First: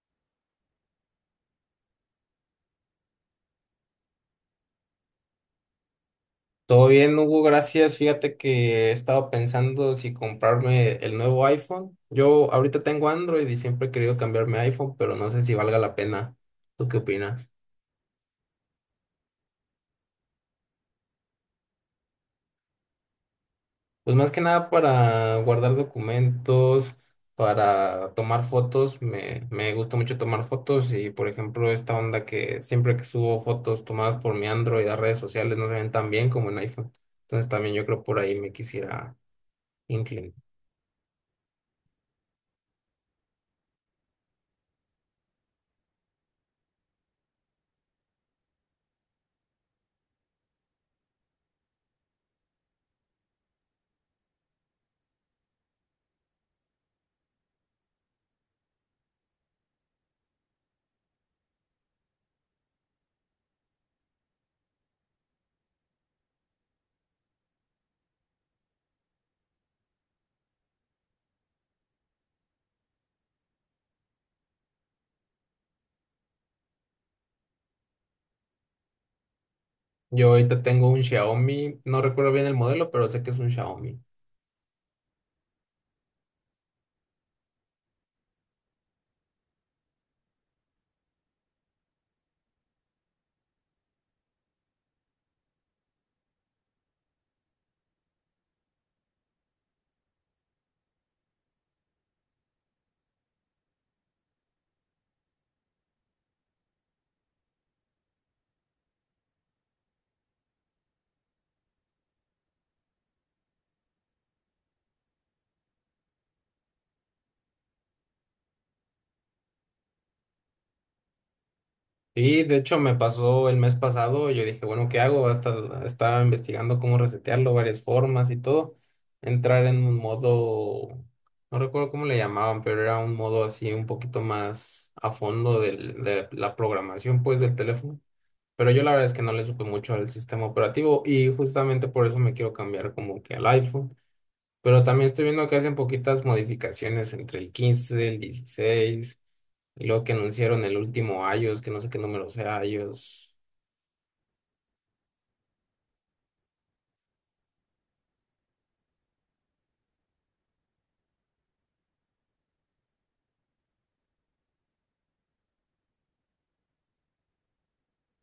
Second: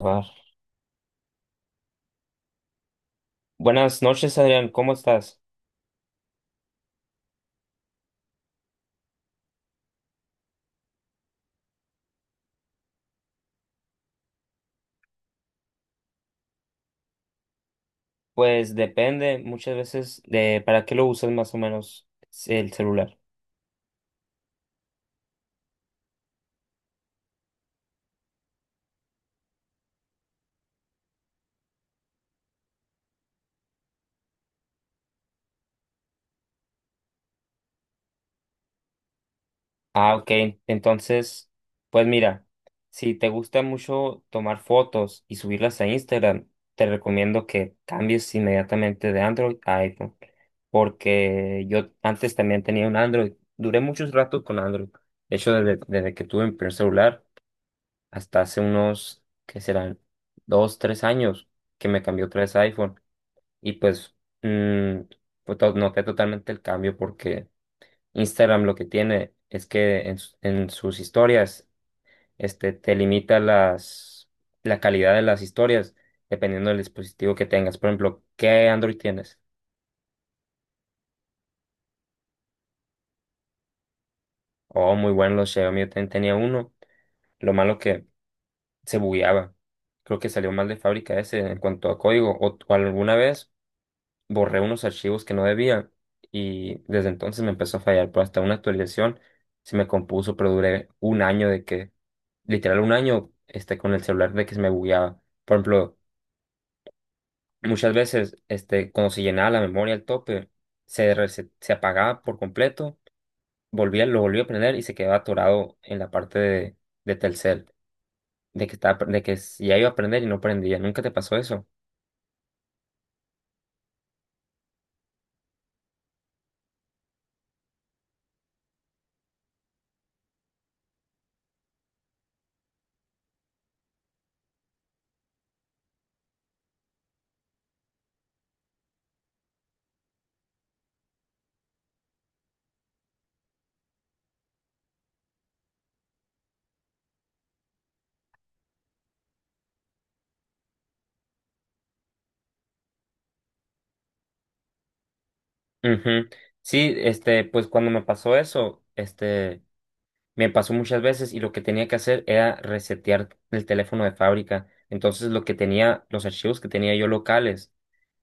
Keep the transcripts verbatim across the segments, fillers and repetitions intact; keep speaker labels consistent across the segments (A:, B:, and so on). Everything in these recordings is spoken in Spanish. A: Ah, buenas noches, Adrián, ¿cómo estás?
B: Todo bien, Hugo, gracias. Fíjate que he estado pensando si comprarme el nuevo iPhone. Yo ahorita tengo Android y siempre he querido cambiarme a iPhone, pero no sé si valga la pena. ¿Tú qué opinas?
A: Pues depende muchas veces de para qué lo usas más o menos el celular.
B: Pues más que nada para guardar documentos, para tomar fotos. Me, me gusta mucho tomar fotos y, por ejemplo, esta onda que siempre que subo fotos tomadas por mi Android a redes sociales no se ven tan bien como en iPhone. Entonces también yo creo por ahí me quisiera
A: Ah, ok.
B: inclinar.
A: Entonces, pues mira, si te gusta mucho tomar fotos y subirlas a Instagram, te recomiendo que cambies inmediatamente de Android a iPhone, porque yo antes también tenía un Android. Duré muchos ratos con Android. De hecho, desde, desde que tuve mi primer celular hasta hace unos, ¿qué serán? Dos, tres años que me cambió otra vez a iPhone. Y pues, mm, pues to- Noté totalmente el cambio porque Instagram lo que tiene es que en, su- en sus historias este, te limita las, la calidad de las historias dependiendo del dispositivo que tengas. Por ejemplo, ¿qué Android tienes?
B: Yo ahorita tengo un Xiaomi, no recuerdo bien el modelo, pero sé que es un Xiaomi.
A: Oh, muy bueno, los Xiaomi yo también tenía uno. Lo malo que se bugueaba. Creo que salió mal de fábrica ese en cuanto a código. O, o alguna vez borré unos archivos que no debía y desde entonces me empezó a fallar, pero hasta una actualización se me compuso, pero duré un año de que, literal un año, este, con el celular de que se me bugueaba. Por ejemplo, muchas veces, este, cuando se llenaba la memoria al tope, se, rese- se apagaba por completo, volvía, lo volvía a prender y se quedaba atorado en la parte de, de Telcel, de que estaba, de que ya iba a prender y no prendía. ¿Nunca te pasó eso?
B: Y de hecho me pasó el mes pasado, yo dije, bueno, ¿qué hago? Hasta estaba investigando cómo resetearlo, varias formas y todo. Entrar en un modo, no recuerdo cómo le llamaban, pero era un modo así un poquito más a fondo del- de la programación pues del teléfono. Pero yo la verdad es que no le supe mucho al sistema operativo y justamente por eso me quiero cambiar como que al iPhone. Pero también estoy viendo que hacen poquitas modificaciones entre el quince, el dieciséis y luego que anunciaron el último iOS, que no sé qué número sea iOS.
A: Ujú. Sí, este, pues cuando me pasó eso, este... me pasó muchas veces y lo que tenía que hacer era resetear el teléfono de fábrica. Entonces lo que tenía, los archivos que tenía yo locales,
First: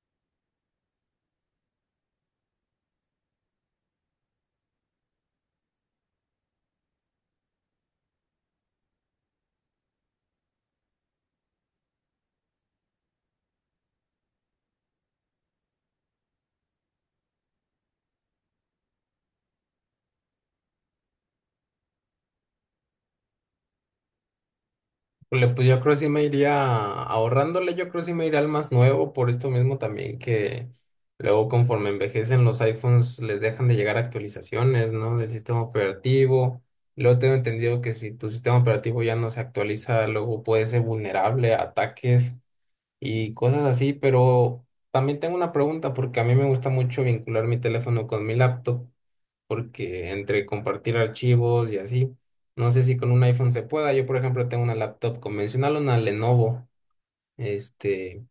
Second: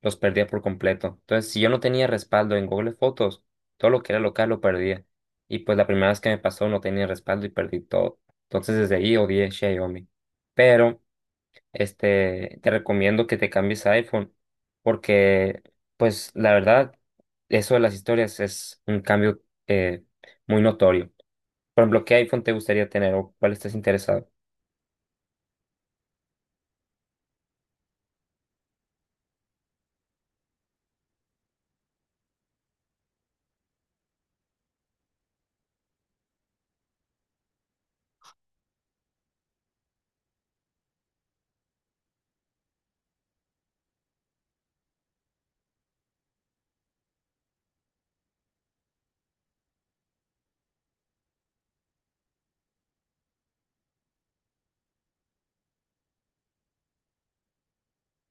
A: los perdía por completo. Entonces si yo no tenía respaldo en Google Fotos, todo lo que era local lo perdía. Y pues la primera vez que me pasó no tenía respaldo y perdí todo. Entonces desde ahí odié Xiaomi. Pero este, te recomiendo que te cambies a iPhone porque pues la verdad, eso de las historias es un cambio eh, muy notorio. Por ejemplo, ¿qué iPhone te gustaría tener o cuál estás interesado?
B: Pues le- pues yo creo que sí me iría ahorrándole, yo creo que sí me iría al más nuevo, por esto mismo también que luego conforme envejecen los iPhones les dejan de llegar actualizaciones, ¿no? Del sistema operativo. Luego tengo entendido que si tu sistema operativo ya no se actualiza, luego puede ser vulnerable a ataques y cosas así, pero también tengo una pregunta porque a mí me gusta mucho vincular mi teléfono con mi laptop, porque entre compartir archivos y así, no sé si con un iPhone se pueda. Yo, por ejemplo, tengo una laptop convencional, una Lenovo, este,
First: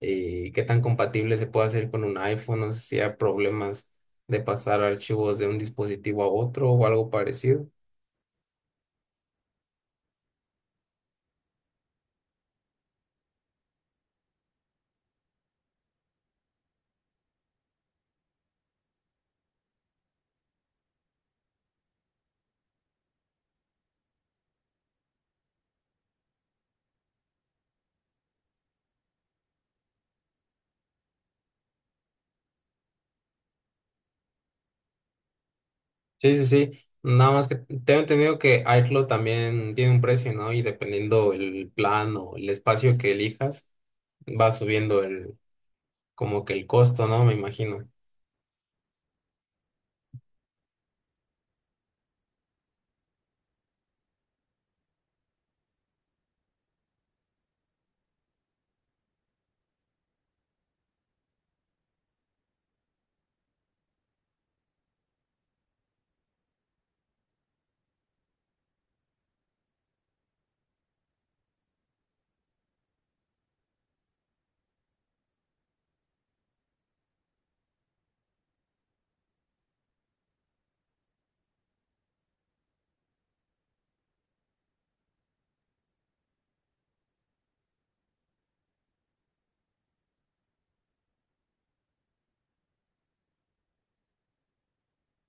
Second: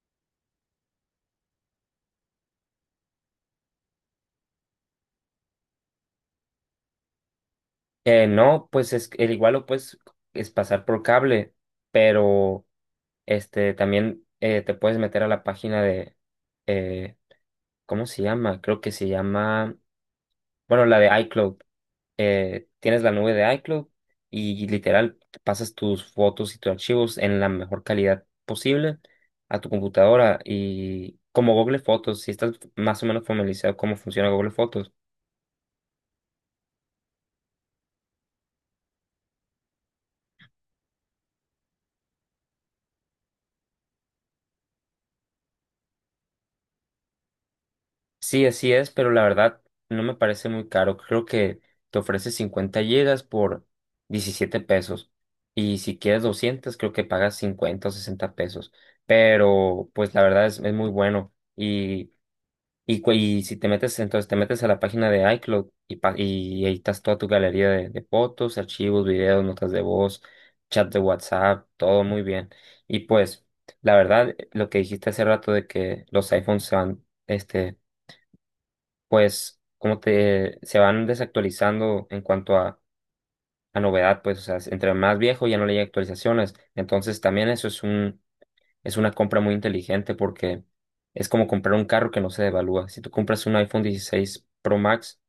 B: y qué tan compatible se puede hacer con un iPhone, no sé si hay problemas de pasar archivos de un dispositivo a otro o algo parecido.
A: Eh, no, pues es el igual o pues es pasar por cable, pero este también eh, te puedes meter a la página de eh, ¿cómo se llama? Creo que se llama, bueno, la de iCloud. Eh, tienes la nube de iCloud y literal pasas tus fotos y tus archivos en la mejor calidad posible a tu computadora y como Google Fotos, si estás más o menos familiarizado cómo funciona Google Fotos.
B: Sí, sí, sí. Nada más que tengo entendido que iCloud también tiene un precio, ¿no? Y dependiendo el plan o el espacio que elijas, va subiendo el, como que el costo, ¿no? Me imagino.
A: Sí, así es, pero la verdad no me parece muy caro. Creo que te ofrece cincuenta gigas por diecisiete pesos. Y si quieres doscientos creo que pagas cincuenta o sesenta pesos. Pero pues la verdad es, es muy bueno. Y, y, cu- y si te metes, entonces te metes a la página de iCloud y, pa- y editas toda tu galería de, de fotos, archivos, videos, notas de voz, chat de WhatsApp, todo muy bien. Y pues la verdad, lo que dijiste hace rato de que los iPhones se van, este pues como te se van desactualizando en cuanto a, a novedad, pues o sea, entre más viejo ya no le hay actualizaciones. Entonces también eso es un, es una compra muy inteligente porque es como comprar un carro que no se devalúa. Si tú compras un iPhone dieciséis Pro Max,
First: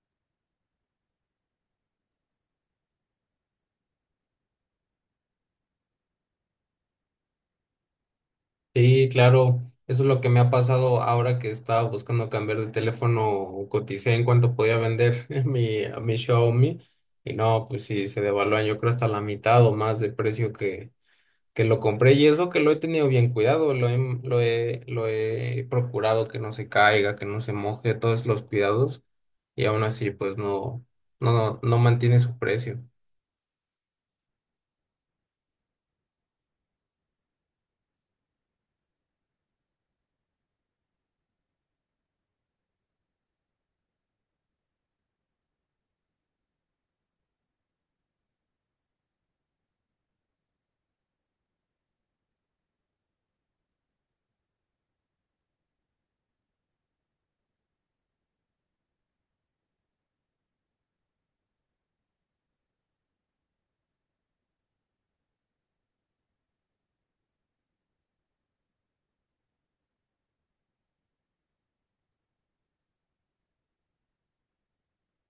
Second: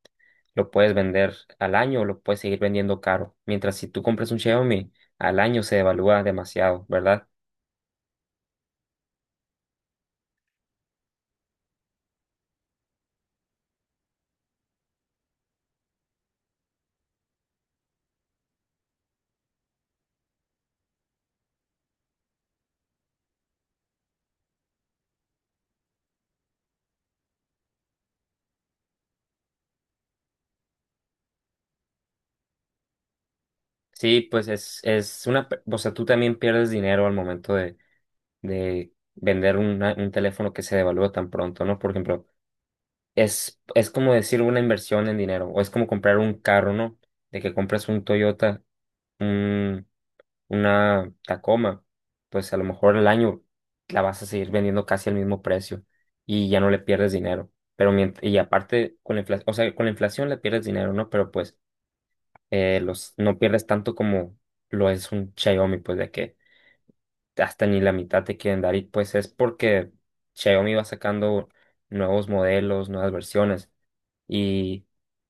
A: lo puedes vender al año o lo puedes seguir vendiendo caro. Mientras si tú compras un Xiaomi, al año se devalúa demasiado, ¿verdad?
B: Sí, claro, eso es lo que me ha pasado ahora que estaba buscando cambiar de teléfono, coticé en cuánto podía vender mi, mi Xiaomi y no, pues sí, se devaluó, yo creo hasta la mitad o más del precio que que lo compré y eso que lo he tenido bien cuidado, lo he, lo he, lo he procurado que no se caiga, que no se moje, todos los cuidados y aún así pues no, no, no mantiene su precio.
A: Sí, pues es, es una, pe- o sea, tú también pierdes dinero al momento de, de, vender una- un teléfono que se devalúa tan pronto, ¿no? Por ejemplo, es, es como decir una inversión en dinero, o es como comprar un carro, ¿no? De que compras un Toyota, un, una Tacoma, pues a lo mejor el año la vas a seguir vendiendo casi al mismo precio y ya no le pierdes dinero. Pero mientras, y aparte, con la inflación, o sea, con la inflación le pierdes dinero, ¿no? Pero pues eh, los, no pierdes tanto como lo es un Xiaomi, pues de que hasta ni la mitad te quieren dar y pues es porque Xiaomi va sacando nuevos modelos, nuevas versiones y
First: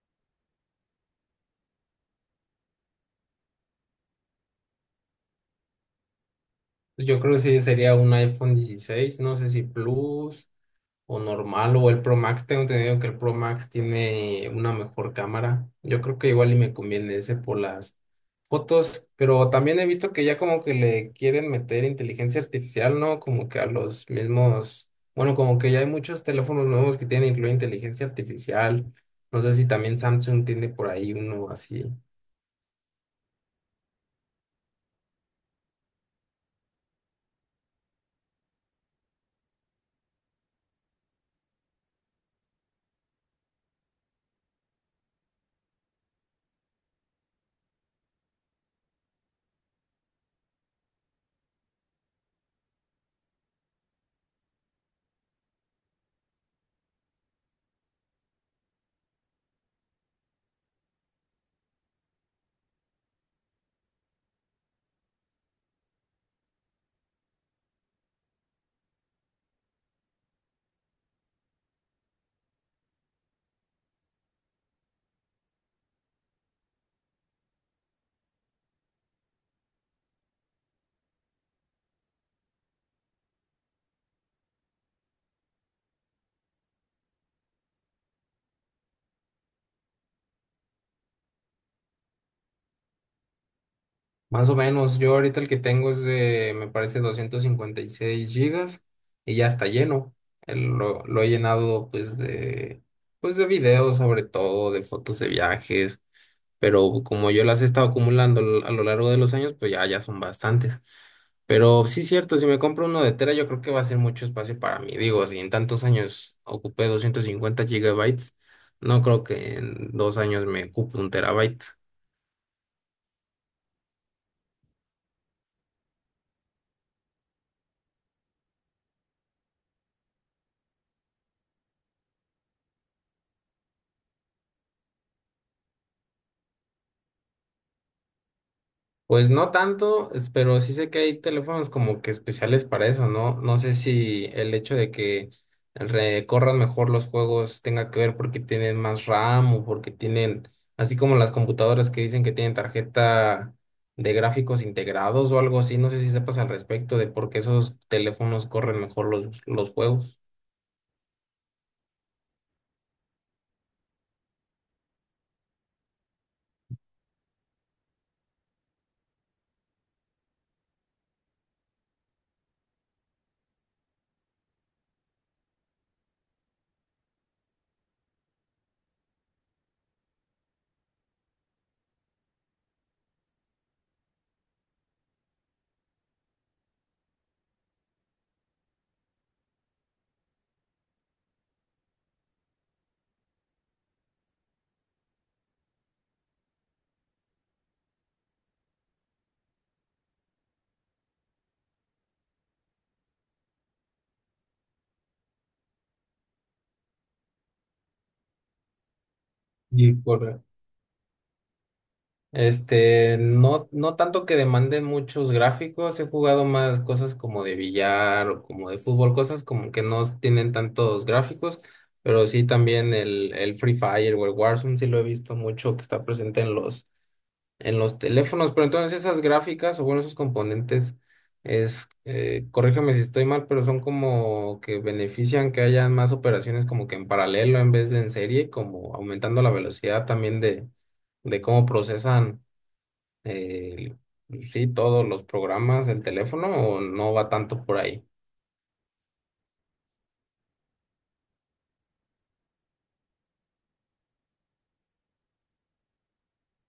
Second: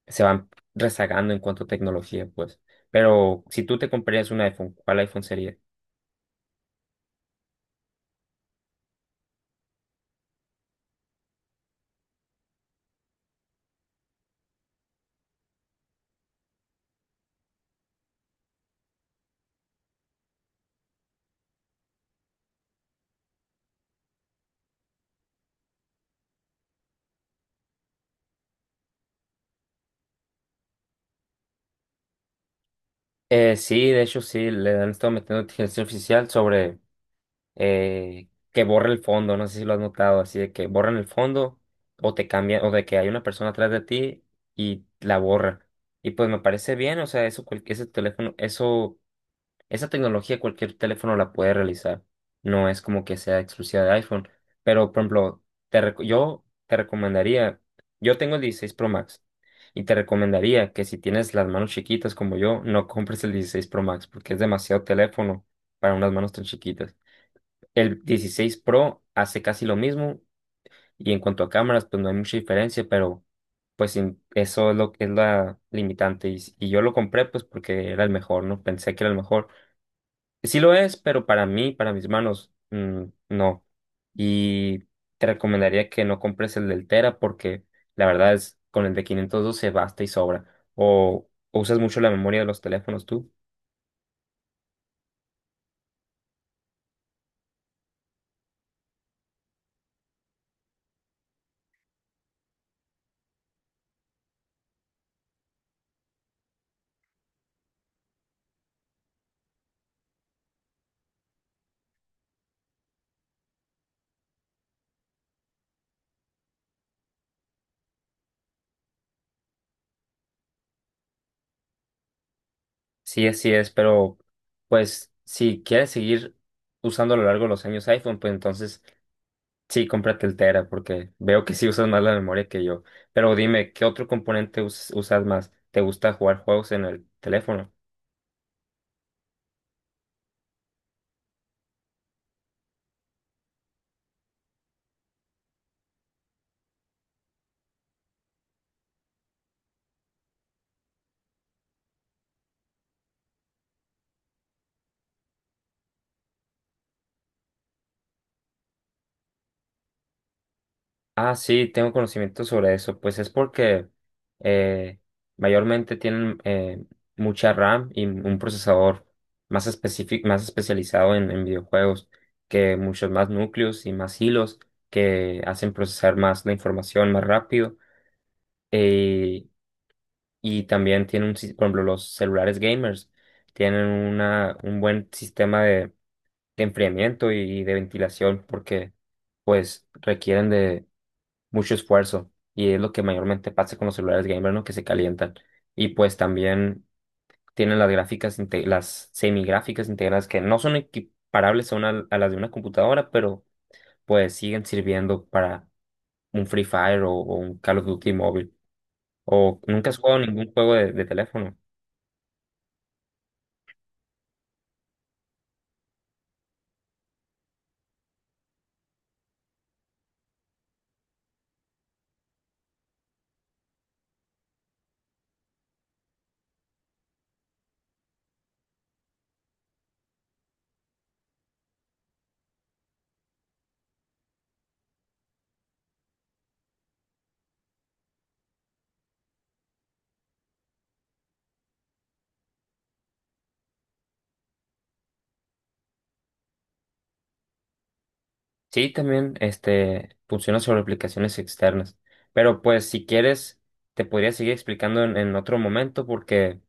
A: se van rezagando en cuanto a tecnología, pues. Pero si tú te comprarías un iPhone, ¿cuál iPhone sería?
B: Yo creo que sí sería un iPhone dieciséis, no sé si Plus o normal o el Pro Max. Tengo entendido que el Pro Max tiene una mejor cámara. Yo creo que igual y me conviene ese por las fotos, pero también he visto que ya como que le quieren meter inteligencia artificial, ¿no? Como que a los mismos, bueno, como que ya hay muchos teléfonos nuevos que tienen incluida inteligencia artificial. No sé si también Samsung tiene por ahí uno así.
A: Eh, sí, de hecho sí, le han estado metiendo inteligencia artificial sobre eh, que borre el fondo, no sé si lo has notado, así de que borran el fondo o te cambian, o de que hay una persona atrás de ti y la borra. Y pues me parece bien, o sea, eso, cual- ese teléfono, eso esa tecnología cualquier teléfono la puede realizar. No es como que sea exclusiva de iPhone. Pero, por ejemplo, te reco- yo te recomendaría. Yo tengo el dieciséis Pro Max y te recomendaría que si tienes las manos chiquitas como yo, no compres el dieciséis Pro Max porque es demasiado teléfono para unas manos tan chiquitas. El dieciséis Pro hace casi lo mismo y en cuanto a cámaras, pues no hay mucha diferencia, pero pues sin- eso es lo que es la limitante. Y, s- y yo lo compré pues porque era el mejor, ¿no? Pensé que era el mejor. Sí lo es, pero para mí, para mis manos, mm, no. Y te recomendaría que no compres el del Tera porque la verdad es con el de quinientos doce basta y sobra. O, o usas mucho la memoria de los teléfonos tú.
B: Más o menos, yo ahorita el que tengo es de, me parece, doscientos cincuenta y seis gigas y ya está lleno. El- lo, lo he llenado pues de, pues de videos sobre todo, de fotos de viajes, pero como yo las he estado acumulando a lo largo de los años, pues ya, ya son bastantes. Pero sí, cierto, si me compro uno de tera, yo creo que va a ser mucho espacio para mí. Digo, si en tantos años ocupé doscientos cincuenta gigabytes, no creo que en dos años me ocupe un terabyte.
A: Sí, así es, pero pues si quieres seguir usando a lo largo de los años iPhone, pues entonces sí, cómprate el Tera porque veo que sí usas más la memoria que yo. Pero dime, ¿qué otro componente us- usas más? ¿Te gusta jugar juegos en el teléfono?
B: Pues no tanto, es- pero sí sé que hay teléfonos como que especiales para eso, ¿no? No sé si el hecho de que recorran mejor los juegos tenga que ver porque tienen más RAM o porque tienen, así como las computadoras que dicen que tienen tarjeta de gráficos integrados o algo así, no sé si sepas al respecto de por qué esos teléfonos corren mejor los, los juegos.
A: Ah, sí, tengo conocimiento sobre eso. Pues es porque eh, mayormente tienen eh, mucha RAM y un procesador más específico, más especializado en, en videojuegos, que muchos más núcleos y más hilos que hacen procesar más la información más rápido. Eh, y también tienen un, sis- por ejemplo, los celulares gamers tienen una, un buen sistema de, de enfriamiento y de ventilación porque pues requieren mucho esfuerzo y es lo que mayormente pasa con los celulares gamer, ¿no? Que se calientan. Y pues también tienen las gráficas, inte- las semigráficas integradas que no son equiparables a, una- a las de una computadora, pero pues siguen sirviendo para un Free Fire o, o un Call of Duty móvil. ¿O nunca
B: Y
A: has jugado
B: por,
A: ningún juego de, de teléfono?
B: Este, no, no tanto que demanden muchos gráficos, he jugado más cosas como de billar o como de fútbol, cosas como que no tienen tantos gráficos, pero sí también el, el Free Fire o el Warzone sí lo he visto mucho que está presente en los, en los teléfonos, pero entonces esas gráficas o bueno, esos componentes es, eh, corrígeme si estoy mal, pero son como que benefician que haya más operaciones como que en paralelo en vez de en serie, como aumentando la velocidad también de, de cómo procesan el- pues sí, todos los programas, el teléfono, o no va tanto por ahí.
A: Sí, también este, funciona sobre aplicaciones externas. Pero pues si quieres, te podría seguir explicando en, en otro momento porque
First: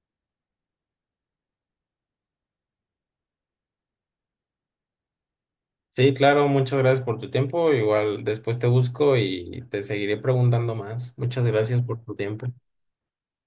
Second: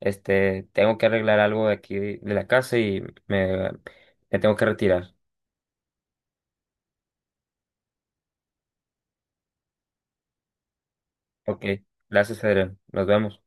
A: este, tengo que arreglar algo de aquí de la casa y me, me tengo que retirar.
B: Sí, claro, muchas gracias por tu tiempo. Igual después te busco y te seguiré preguntando más. Muchas
A: Ok,
B: gracias por tu
A: gracias,
B: tiempo.
A: Adrián. Nos vemos.